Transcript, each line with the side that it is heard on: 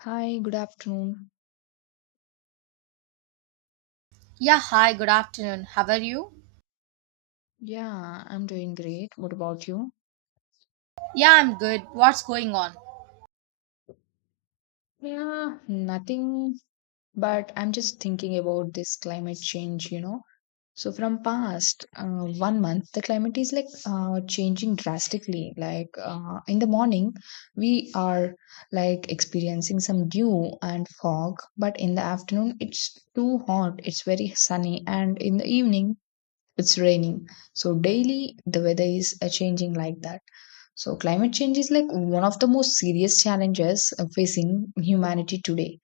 left: Hi, good afternoon.
right: Yeah, hi, good afternoon. How are you?
left: Yeah, I'm doing great. What about you?
right: Yeah, I'm good. What's going on?
left: Yeah, nothing, but I'm just thinking about this climate change. So from past One month, the climate is like changing drastically. Like in the morning, we are like experiencing some dew and fog, but in the afternoon, it's too hot, it's very sunny, and in the evening, it's raining. So daily the weather is changing like that. So climate change is like one of the most serious challenges facing humanity today.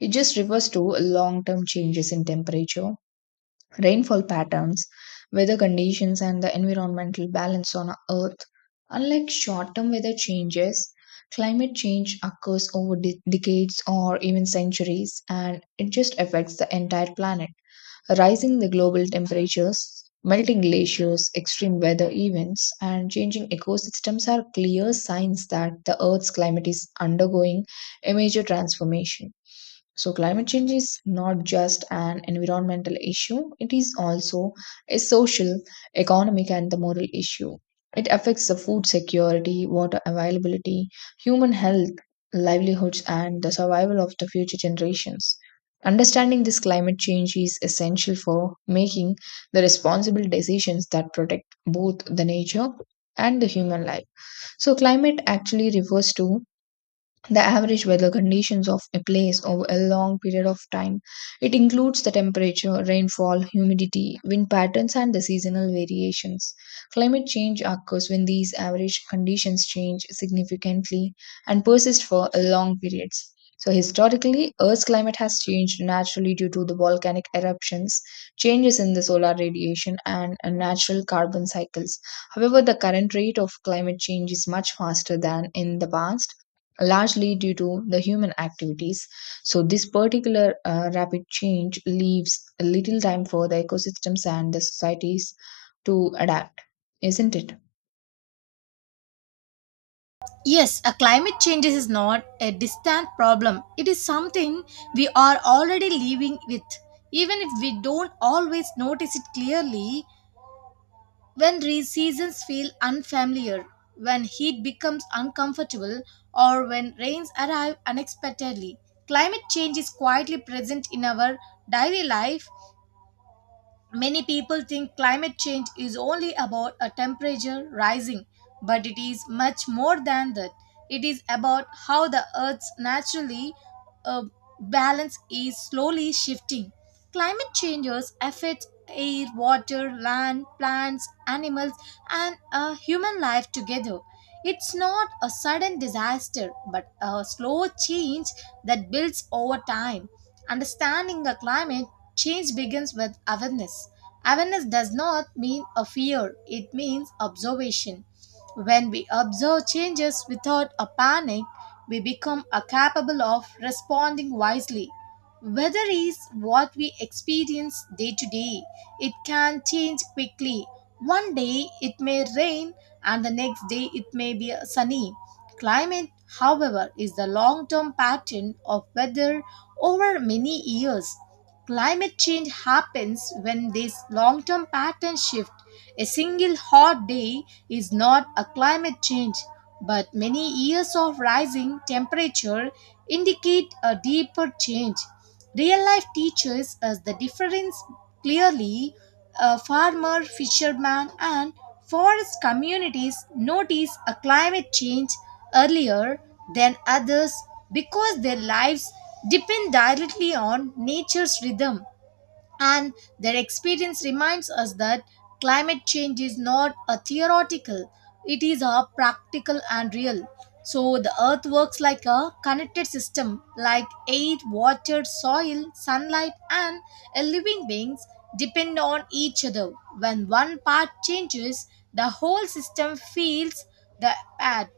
left: It just refers to long term changes in temperature, rainfall patterns, weather conditions, and the environmental balance on Earth. Unlike short term weather changes, climate change occurs over decades or even centuries, and it just affects the entire planet. Rising the global temperatures, melting glaciers, extreme weather events, and changing ecosystems are clear signs that the Earth's climate is undergoing a major transformation. So, climate change is not just an environmental issue, it is also a social, economic, and the moral issue. It affects the food security, water availability, human health, livelihoods, and the survival of the future generations. Understanding this climate change is essential for making the responsible decisions that protect both the nature and the human life. So, climate actually refers to the average weather conditions of a place over a long period of time. It includes the temperature, rainfall, humidity, wind patterns, and the seasonal variations. Climate change occurs when these average conditions change significantly and persist for a long periods. So, historically, Earth's climate has changed naturally due to the volcanic eruptions, changes in the solar radiation, and natural carbon cycles. However, the current rate of climate change is much faster than in the past, largely due to the human activities. So, this particular rapid change leaves little time for the ecosystems and the societies to adapt, isn't it?
right: Yes, a climate change is not a distant problem. It is something we are already living with. Even if we don't always notice it clearly, when seasons feel unfamiliar, when heat becomes uncomfortable, or when rains arrive unexpectedly, climate change is quietly present in our daily life. Many people think climate change is only about a temperature rising, but it is much more than that. It is about how the Earth's naturally uh, balance is slowly shifting. Climate changes affect air, water, land, plants, animals, and human life together. It's not a sudden disaster, but a slow change that builds over time. Understanding the climate change begins with awareness. Awareness does not mean a fear, it means observation. When we observe changes without a panic, we become a capable of responding wisely. Weather is what we experience day to day. It can change quickly. One day it may rain, and the next day it may be sunny. Climate, however, is the long term pattern of weather over many years. Climate change happens when this long term pattern shift. A single hot day is not a climate change, but many years of rising temperature indicate a deeper change. Real life teaches us the difference clearly. A farmer, fisherman, and forest communities notice a climate change earlier than others because their lives depend directly on nature's rhythm, and their experience reminds us that climate change is not a theoretical, it is a practical and real. So the earth works like a connected system, like air, water, soil, sunlight, and a living beings depend on each other. When one part changes, the whole system feels the act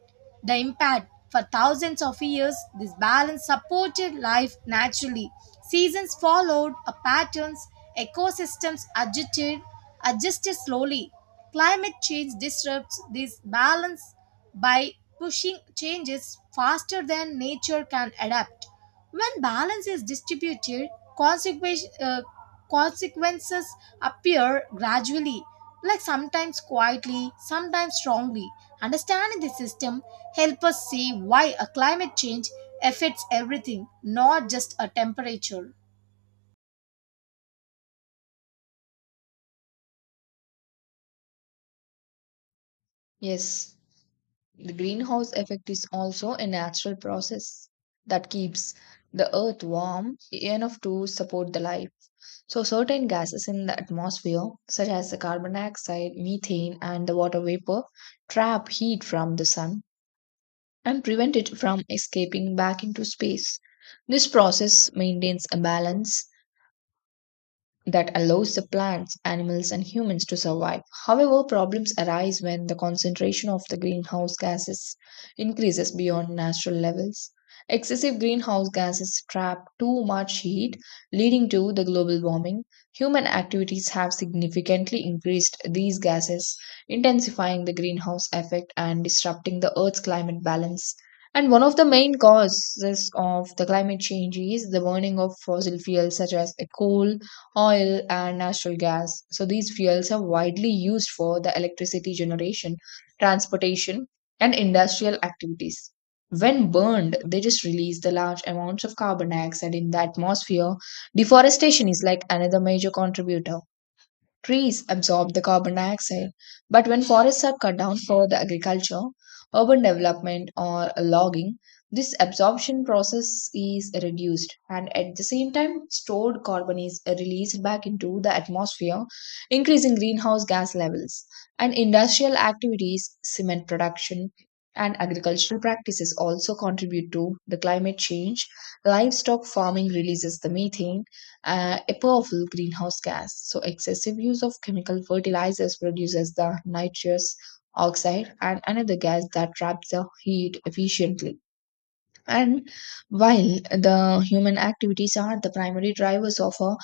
right: the impact. For thousands of years, this balance supported life naturally. Seasons followed a patterns, ecosystems adjusted slowly. Climate change disrupts this balance by pushing changes faster than nature can adapt. When balance is distributed, consequence- uh, consequences appear gradually, like sometimes quietly, sometimes strongly. Understanding the system help us see why a climate change affects everything, not just a temperature.
left: Yes, the greenhouse effect is also a natural process that keeps the earth warm enough to support the life. So, certain gases in the atmosphere, such as the carbon dioxide, methane, and the water vapor, trap heat from the sun and prevent it from escaping back into space. This process maintains a balance that allows the plants, animals, and humans to survive. However, problems arise when the concentration of the greenhouse gases increases beyond natural levels. Excessive greenhouse gases trap too much heat, leading to the global warming. Human activities have significantly increased these gases, intensifying the greenhouse effect and disrupting the Earth's climate balance. And one of the main causes of the climate change is the burning of fossil fuels such as the coal, oil, and natural gas. So these fuels are widely used for the electricity generation, transportation, and industrial activities. When burned, they just release the large amounts of carbon dioxide in the atmosphere. Deforestation is like another major contributor. Trees absorb the carbon dioxide, but when forests are cut down for the agriculture, urban development, or logging, this absorption process is reduced, and at the same time stored carbon is released back into the atmosphere, increasing greenhouse gas levels. And industrial activities, cement production, and agricultural practices also contribute to the climate change. Livestock farming releases the methane, a powerful greenhouse gas. So, excessive use of chemical fertilizers produces the nitrous oxide and another gas that traps the heat efficiently. And while the human activities are the primary drivers of a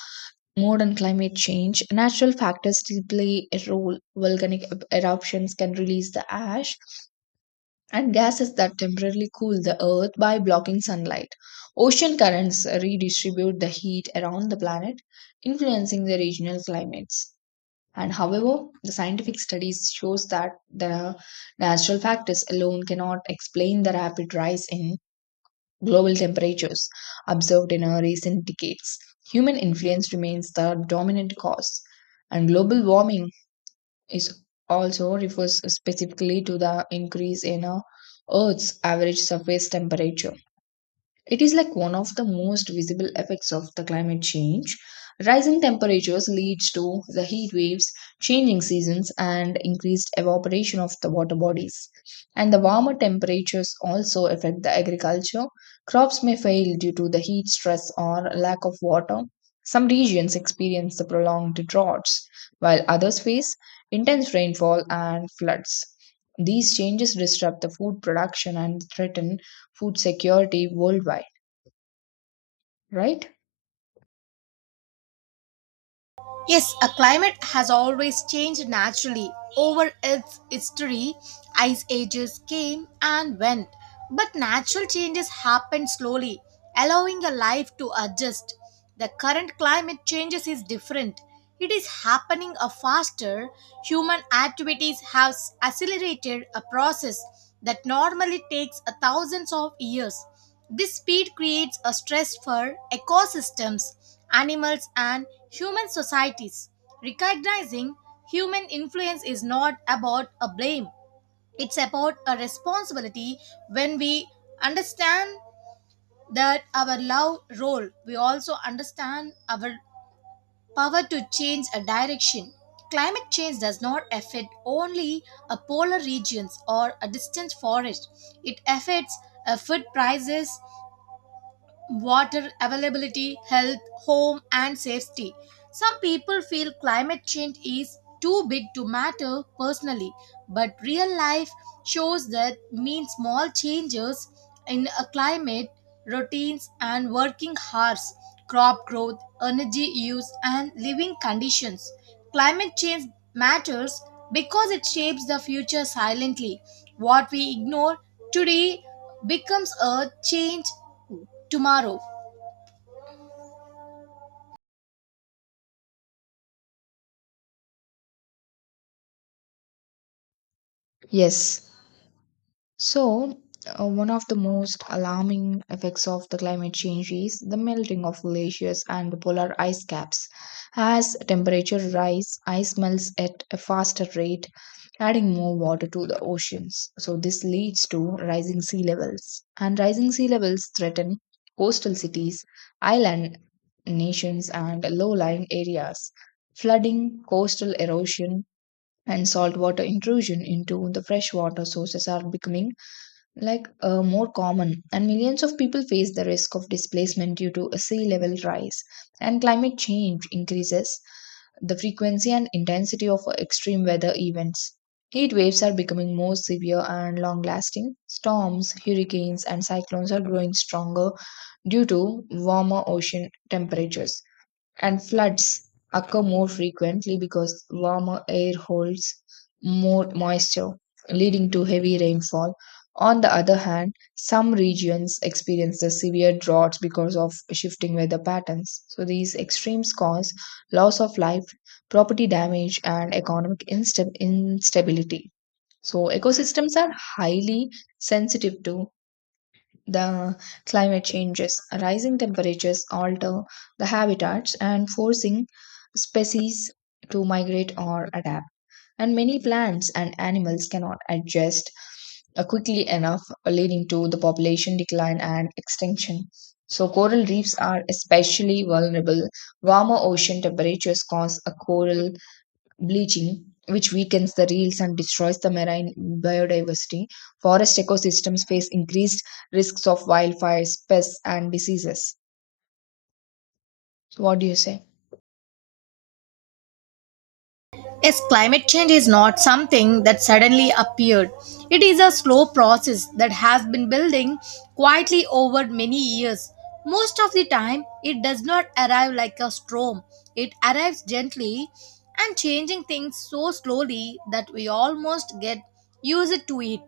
left: modern climate change, natural factors still play a role. Volcanic eruptions can release the ash and gases that temporarily cool the earth by blocking sunlight. Ocean currents redistribute the heat around the planet, influencing the regional climates. And however, the scientific studies shows that the natural factors alone cannot explain the rapid rise in global temperatures observed in our recent decades. Human influence remains the dominant cause, and global warming is also refers specifically to the increase in a Earth's average surface temperature. It is like one of the most visible effects of the climate change. Rising temperatures leads to the heat waves, changing seasons, and increased evaporation of the water bodies. And the warmer temperatures also affect the agriculture. Crops may fail due to the heat stress or lack of water. Some regions experience the prolonged droughts, while others face intense rainfall and floods. These changes disrupt the food production and threaten food security worldwide, right?
right: Yes, a climate has always changed naturally over its history. Ice ages came and went, but natural changes happen slowly, allowing a life to adjust. The current climate changes is different. It is happening a faster. Human activities have accelerated a process that normally takes a thousands of years. This speed creates a stress for ecosystems, animals, and human societies. Recognizing human influence is not about a blame, it's about a responsibility. When we understand that our love role, we also understand our power to change a direction. Climate change does not affect only a polar regions or a distant forest. It affects food prices, water availability, health, home, and safety. Some people feel climate change is too big to matter personally, but real life shows that means small changes in a climate, routines, and working hours, crop growth, energy use, and living conditions. Climate change matters because it shapes the future silently. What we ignore today becomes a change tomorrow.
left: Yes. So, one of the most alarming effects of the climate change is the melting of glaciers and the polar ice caps. As temperature rise, ice melts at a faster rate, adding more water to the oceans. So, this leads to rising sea levels. And rising sea levels threaten coastal cities, island nations, and low lying areas. Flooding, coastal erosion, and saltwater intrusion into the freshwater sources are becoming like more common, and millions of people face the risk of displacement due to a sea level rise. And climate change increases the frequency and intensity of extreme weather events. Heat waves are becoming more severe and long lasting. Storms, hurricanes, and cyclones are growing stronger due to warmer ocean temperatures, and floods occur more frequently because warmer air holds more moisture, leading to heavy rainfall. On the other hand, some regions experience the severe droughts because of shifting weather patterns. So, these extremes cause loss of life, property damage, and economic instability. So, ecosystems are highly sensitive to the climate changes. Rising temperatures alter the habitats and forcing species to migrate or adapt. And many plants and animals cannot adjust quickly enough, leading to the population decline and extinction. So, coral reefs are especially vulnerable. Warmer ocean temperatures cause a coral bleaching, which weakens the reefs and destroys the marine biodiversity. Forest ecosystems face increased risks of wildfires, pests, and diseases. So what do you say?
right: Yes, climate change is not something that suddenly appeared. It is a slow process that has been building quietly over many years. Most of the time, it does not arrive like a storm. It arrives gently and changing things so slowly that we almost get used to it.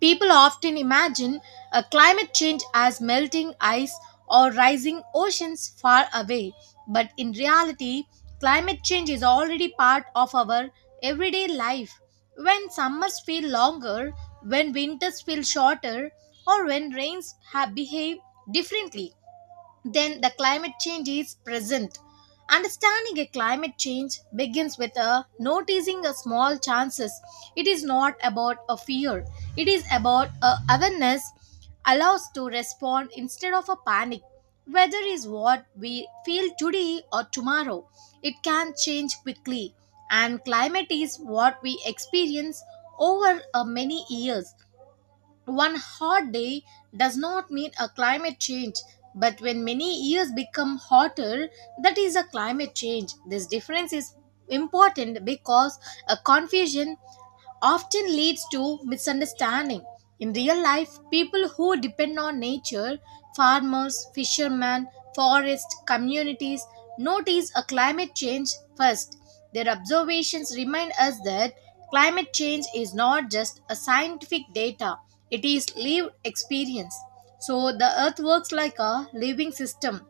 right: People often imagine a climate change as melting ice or rising oceans far away, but in reality, climate change is already part of our everyday life. When summers feel longer, when winters feel shorter, or when rains have behave differently, then the climate change is present. Understanding a climate change begins with a noticing a small chances. It is not about a fear. It is about a awareness allows to respond instead of a panic. Weather is what we feel today or tomorrow. It can change quickly, and climate is what we experience over many years. One hot day does not mean a climate change, but when many years become hotter, that is a climate change. This difference is important because a confusion often leads to misunderstanding. In real life, people who depend on nature, farmers, fishermen, forest communities, notice a climate change first. Their observations remind us that climate change is not just a scientific data, it is lived experience. So the earth works like a living system,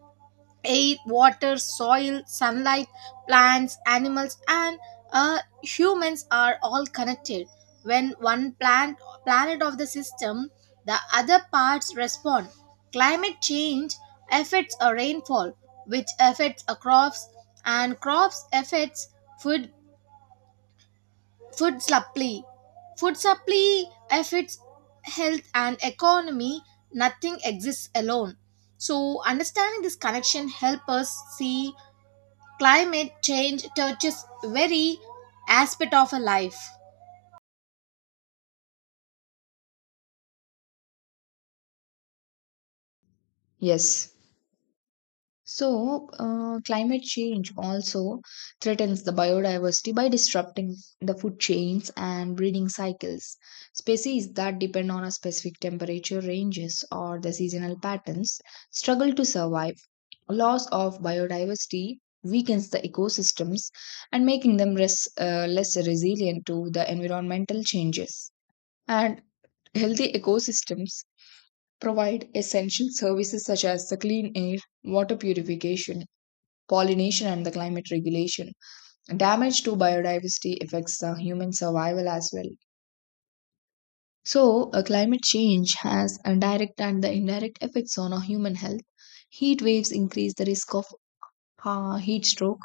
right: air, water, soil, sunlight, plants, animals, and humans are all connected. When one plant, planet of the system, the other parts respond. Climate change affects a rainfall, which affects a crops, and crops affects food food supply. Food supply affects health and economy. Nothing exists alone. So understanding this connection help us see climate change touches every aspect of our life.
left: Yes. So, climate change also threatens the biodiversity by disrupting the food chains and breeding cycles. Species that depend on a specific temperature ranges or the seasonal patterns struggle to survive. Loss of biodiversity weakens the ecosystems and making them less resilient to the environmental changes. And healthy ecosystems provide essential services such as the clean air, water purification, pollination, and the climate regulation. Damage to biodiversity affects the human survival as well. So climate change has a direct and the indirect effects on our human health. Heat waves increase the risk of heat stroke,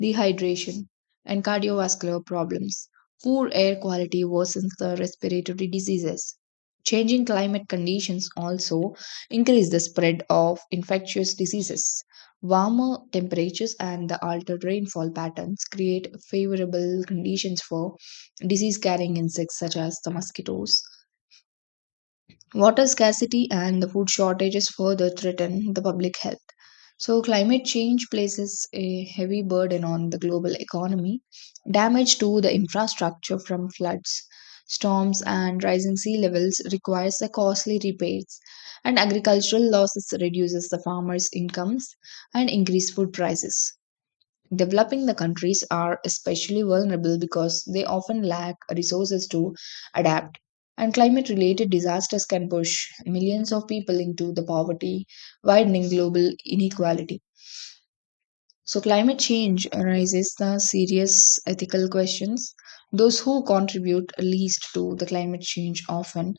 left: dehydration, and cardiovascular problems. Poor air quality worsens the respiratory diseases. Changing climate conditions also increase the spread of infectious diseases. Warmer temperatures and the altered rainfall patterns create favorable conditions for disease carrying insects such as the mosquitoes. Water scarcity and the food shortages further threaten the public health. So, climate change places a heavy burden on the global economy. Damage to the infrastructure from floods, storms, and rising sea levels requires the costly repairs, and agricultural losses reduces the farmers' incomes and increase food prices. Developing the countries are especially vulnerable because they often lack resources to adapt, and climate related disasters can push millions of people into the poverty, widening global inequality. So, climate change raises the serious ethical questions. Those who contribute least to the climate change often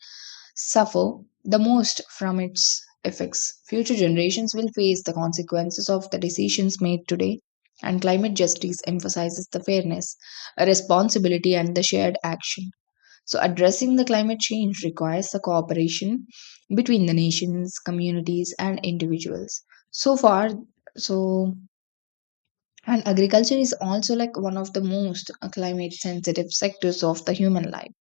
left: suffer the most from its effects. Future generations will face the consequences of the decisions made today, and climate justice emphasizes the fairness, responsibility, and the shared action. So, addressing the climate change requires the cooperation between the nations, communities, and individuals. So far, so and agriculture is also like one of the most climate sensitive sectors of the human life.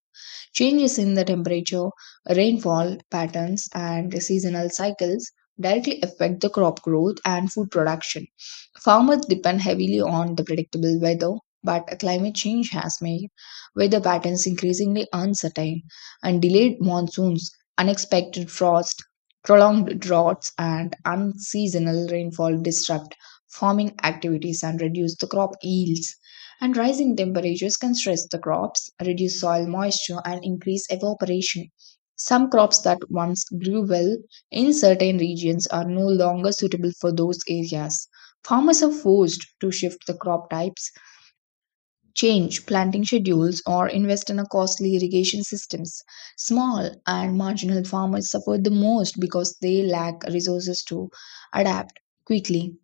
left: Changes in the temperature, rainfall patterns, and seasonal cycles directly affect the crop growth and food production. Farmers depend heavily on the predictable weather, but climate change has made weather patterns increasingly uncertain, and delayed monsoons, unexpected frost, prolonged droughts, and unseasonal rainfall disrupt farming activities and reduce the crop yields. And rising temperatures can stress the crops, reduce soil moisture, and increase evaporation. Some crops that once grew well in certain regions are no longer suitable for those areas. Farmers are forced to shift the crop types, change planting schedules, or invest in a costly irrigation systems. Small and marginal farmers suffer the most because they lack resources to adapt quickly.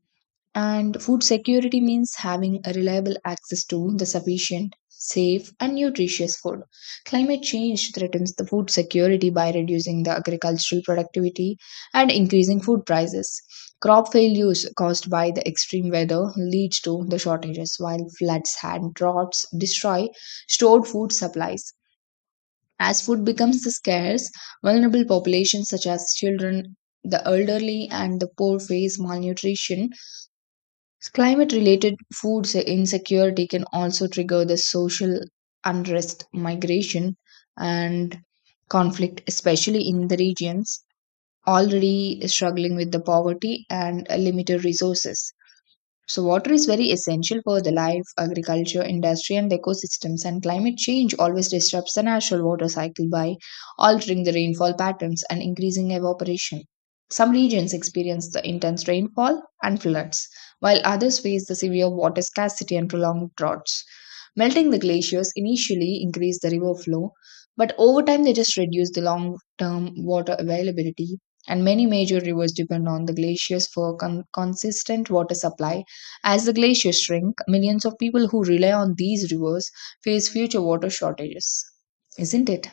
left: And food security means having a reliable access to the sufficient, safe, and nutritious food. Climate change threatens the food security by reducing the agricultural productivity and increasing food prices. Crop failures caused by the extreme weather leads to the shortages, while floods and droughts destroy stored food supplies. As food becomes scarce, vulnerable populations such as children, the elderly, and the poor face malnutrition. Climate related food insecurity can also trigger the social unrest, migration, and conflict, especially in the regions already struggling with the poverty and limited resources. So, water is very essential for the life, agriculture, industry, and ecosystems, and climate change always disrupts the natural water cycle by altering the rainfall patterns and increasing evaporation. Some regions experience the intense rainfall and floods, while others face the severe water scarcity and prolonged droughts. Melting the glaciers initially increase the river flow, but over time they just reduce the long term water availability, and many major rivers depend on the glaciers for consistent water supply as the glaciers shrink, millions of people who rely on these rivers face future water shortages, isn't it?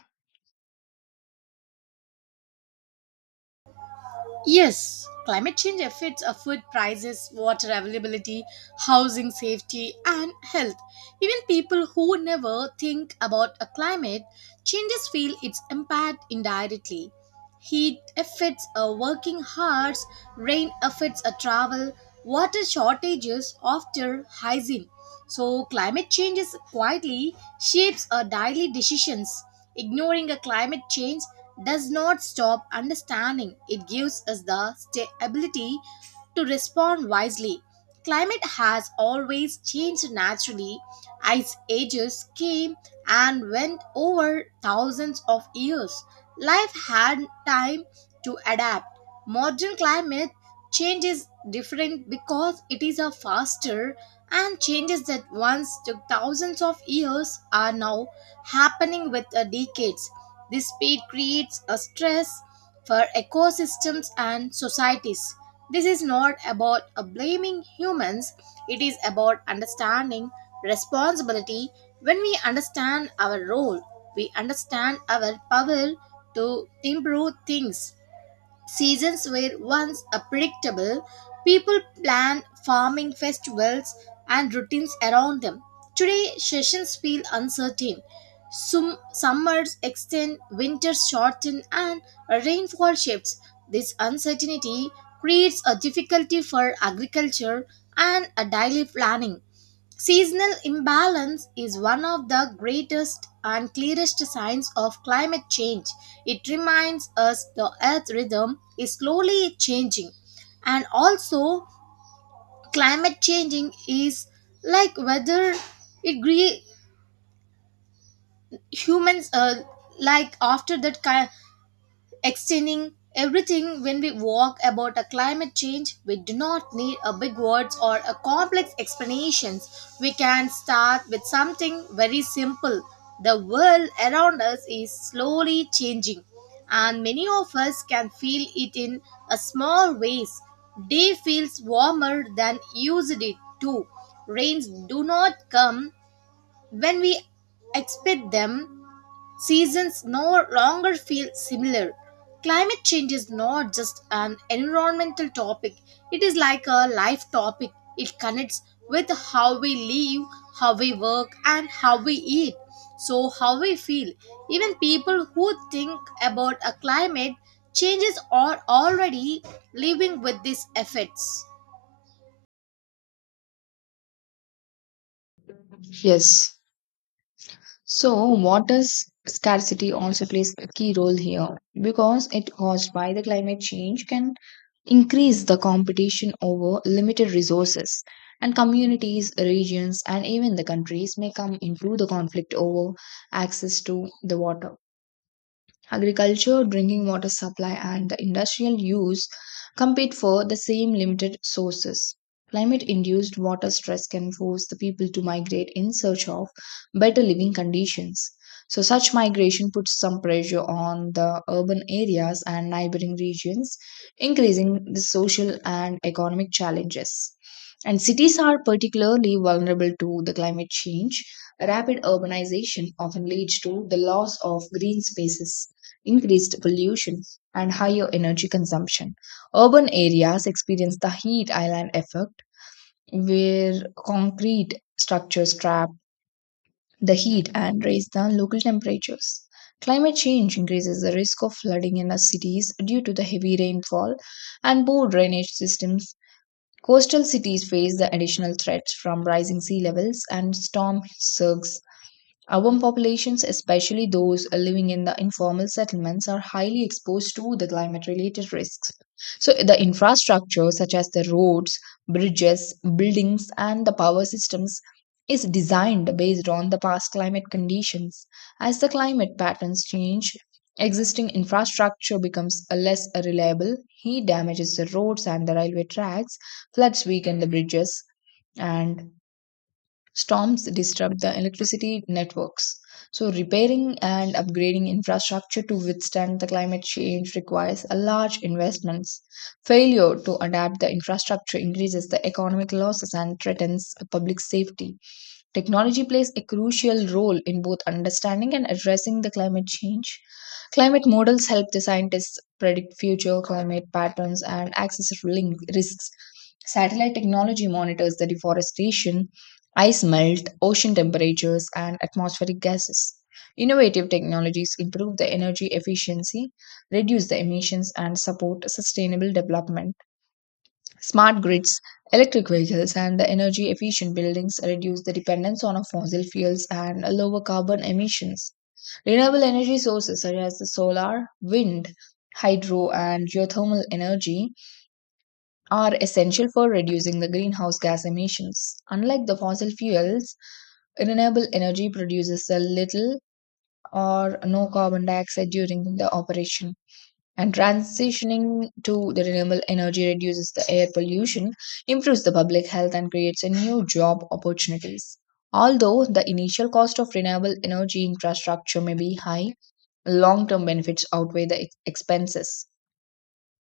right: Yes, climate change affects our food prices, water availability, housing safety, and health. Even people who never think about a climate changes feel its impact indirectly. Heat affects our working hours, rain affects our travel, water shortages after hygiene. So, climate change is quietly shapes our daily decisions. Ignoring a climate change does not stop understanding, it gives us the ability to respond wisely. Climate has always changed naturally. Ice ages came and went over thousands of years. Life had time to adapt. Modern climate change is different because it is a faster, and changes that once took thousands of years are now happening with decades. This speed creates a stress for ecosystems and societies. This is not about blaming humans, it is about understanding responsibility. When we understand our role, we understand our power to improve things. Seasons were once a predictable. People planned farming festivals and routines around them. Today, sessions feel uncertain. Summers extend, winters shorten, and rainfall shifts. This uncertainty creates a difficulty for agriculture and a daily planning. Seasonal imbalance is one of the greatest and clearest signs of climate change. It reminds us the Earth's rhythm is slowly changing. And also, climate changing is like whether it gre- humans like after that ki- extending everything. When we walk about a climate change, we do not need a big words or a complex explanations. We can start with something very simple. The world around us is slowly changing, and many of us can feel it in a small ways. Day feels warmer than used it to. Rains do not come when we expect them. Seasons no longer feel similar. Climate change is not just an environmental topic, it is like a life topic. It connects with how we live, how we work, and how we eat. So, how we feel. Even people who think about a climate changes are already living with these effects.
left: Yes. So, water scarcity also plays a key role here because it caused by the climate change can increase the competition over limited resources. And communities, regions, and even the countries may come into the conflict over access to the water. Agriculture, drinking water supply, and the industrial use compete for the same limited sources. Climate induced water stress can force the people to migrate in search of better living conditions. So, such migration puts some pressure on the urban areas and neighboring regions, increasing the social and economic challenges. And cities are particularly vulnerable to the climate change. Rapid urbanization often leads to the loss of green spaces increased pollution, and higher energy consumption. Urban areas experience the heat island effect, where concrete structures trap the heat and raise the local temperatures. Climate change increases the risk of flooding in our cities due to the heavy rainfall and poor drainage systems. Coastal cities face the additional threats from rising sea levels and storm surges. Urban populations, especially those living in the informal settlements, are highly exposed to the climate related risks. So, the infrastructure, such as the roads, bridges, buildings, and the power systems, is designed based on the past climate conditions. As the climate patterns change, existing infrastructure becomes less reliable, heat damages the roads and the railway tracks, floods weaken the bridges, and storms disrupt the electricity networks. So, repairing and upgrading infrastructure to withstand the climate change requires a large investments. Failure to adapt the infrastructure increases the economic losses and threatens public safety. Technology plays a crucial role in both understanding and addressing the climate change. Climate models help the scientists predict future climate patterns and risks. Satellite technology monitors the deforestation, ice melt, ocean temperatures, and atmospheric gases. Innovative technologies improve the energy efficiency, reduce the emissions, and support sustainable development. Smart grids, electric vehicles, and the energy efficient buildings reduce the dependence on fossil fuels and lower carbon emissions. Renewable energy sources such as the solar, wind, hydro, and geothermal energy are essential for reducing the greenhouse gas emissions. Unlike the fossil fuels, renewable energy produces a little or no carbon dioxide during the operation. And transitioning to the renewable energy reduces the air pollution, improves the public health, and creates a new job opportunities. Although the initial cost of renewable energy infrastructure may be high, long term benefits outweigh the expenses.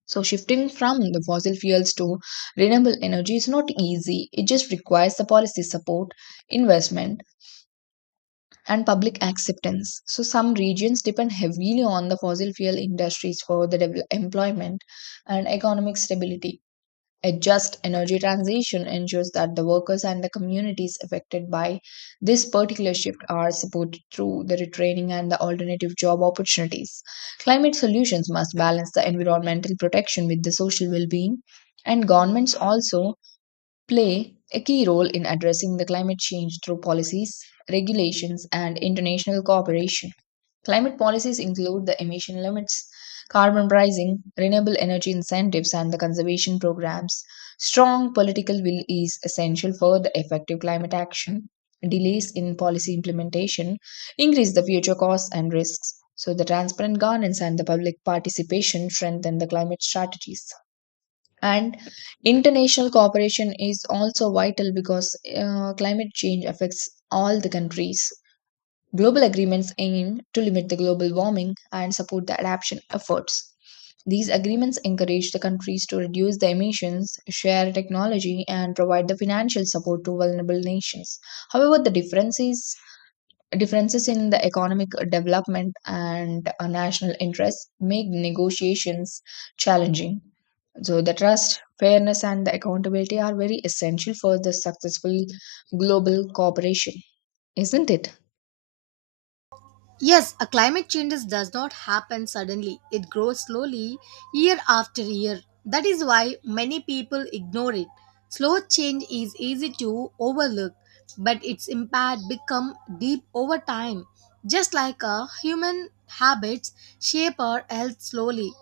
left: So, shifting from the fossil fuels to renewable energy is not easy. It just requires the policy support, investment, and public acceptance. So, some regions depend heavily on the fossil fuel industries for the employment and economic stability. A just energy transition ensures that the workers and the communities affected by this particular shift are supported through the retraining and the alternative job opportunities. Climate solutions must balance the environmental protection with the social well being, and governments also play a key role in addressing the climate change through policies, regulations, and international cooperation. Climate policies include the emission limits, carbon pricing, renewable energy incentives, and the conservation programs. Strong political will is essential for the effective climate action. Delays in policy implementation increase the future costs and risks. So, the transparent governance and the public participation strengthen the climate strategies. And international cooperation is also vital because climate change affects all the countries. Global agreements aim to limit the global warming and support the adaptation efforts. These agreements encourage the countries to reduce the emissions, share technology, and provide the financial support to vulnerable nations. However, the differences differences in the economic development and national interests make negotiations challenging. So, the trust, fairness, and the accountability are very essential for the successful global cooperation, isn't it?
right: Yes, a climate changes does not happen suddenly. It grows slowly year after year. That is why many people ignore it. Slow change is easy to overlook, but its impact become deep over time. Just like a human habits shape our health slowly.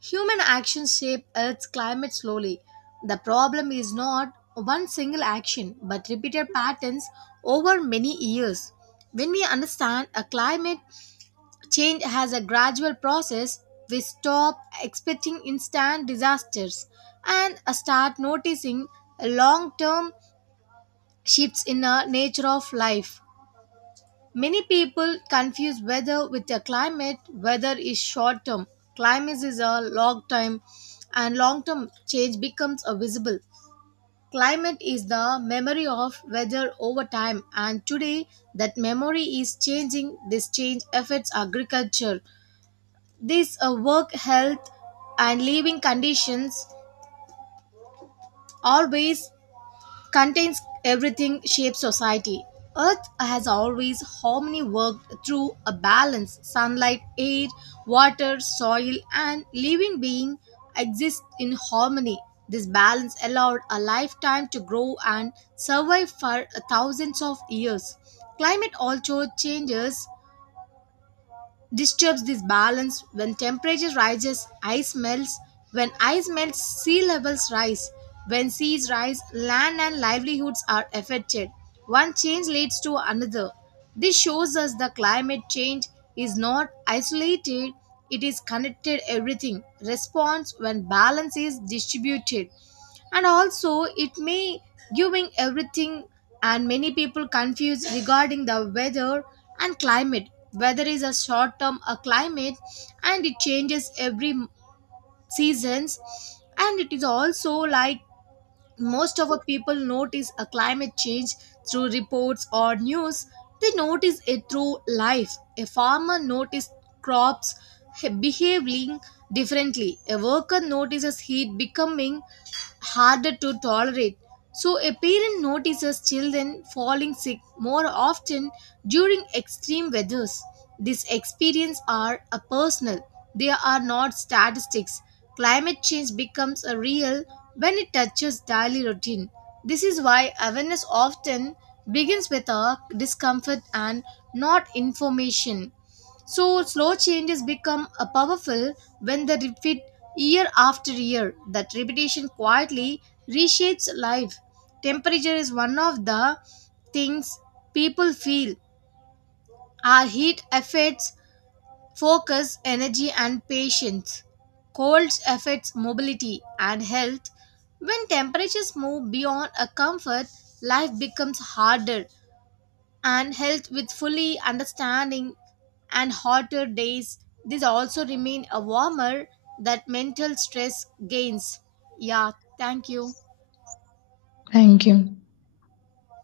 right: Human actions shape Earth's climate slowly. The problem is not one single action, but repeated patterns over many years. When we understand a climate change has a gradual process. We stop expecting instant disasters and start noticing long term shifts in the nature of life. Many people confuse weather with the climate. Weather is short term, climate is a long time, and long term change becomes a visible. Climate is the memory of weather over time, and today that memory is changing. This change affects agriculture, this work, health, and living conditions, always contains everything shapes society. Earth has always harmony worked through a balance. Sunlight, air, water, soil, and living being exist in harmony. This balance allowed a lifetime to grow and survive for thousands of years. Climate also changes disturbs this balance. When temperature rises, ice melts. When ice melts, sea levels rise. When seas rise, land and livelihoods are affected. One change leads to another. This shows us the climate change is not isolated, it is connected everything response when balance is distributed, and also it may giving everything. And many people confused regarding the weather and climate. Weather is a short term, a climate, and it changes every seasons. And it is also like, most of our people notice a climate change through reports or news. They notice it through life. A farmer notices crops behaving differently. A worker notices heat becoming harder to tolerate. So, a parent notices children falling sick more often during extreme weathers. These experiences are a personal, they are not statistics. Climate change becomes a real when it touches daily routine. This is why awareness often begins with a discomfort and not information. So slow changes become a powerful when they repeat year after year. That repetition quietly reshapes life. Temperature is one of the things people feel. Our heat affects focus, energy, and patience. Cold affects mobility and health. When temperatures move beyond a comfort, life becomes harder and health with fully understanding and hotter days, this also remain a warmer, that mental stress gains. Yeah, thank you.
left: Thank you.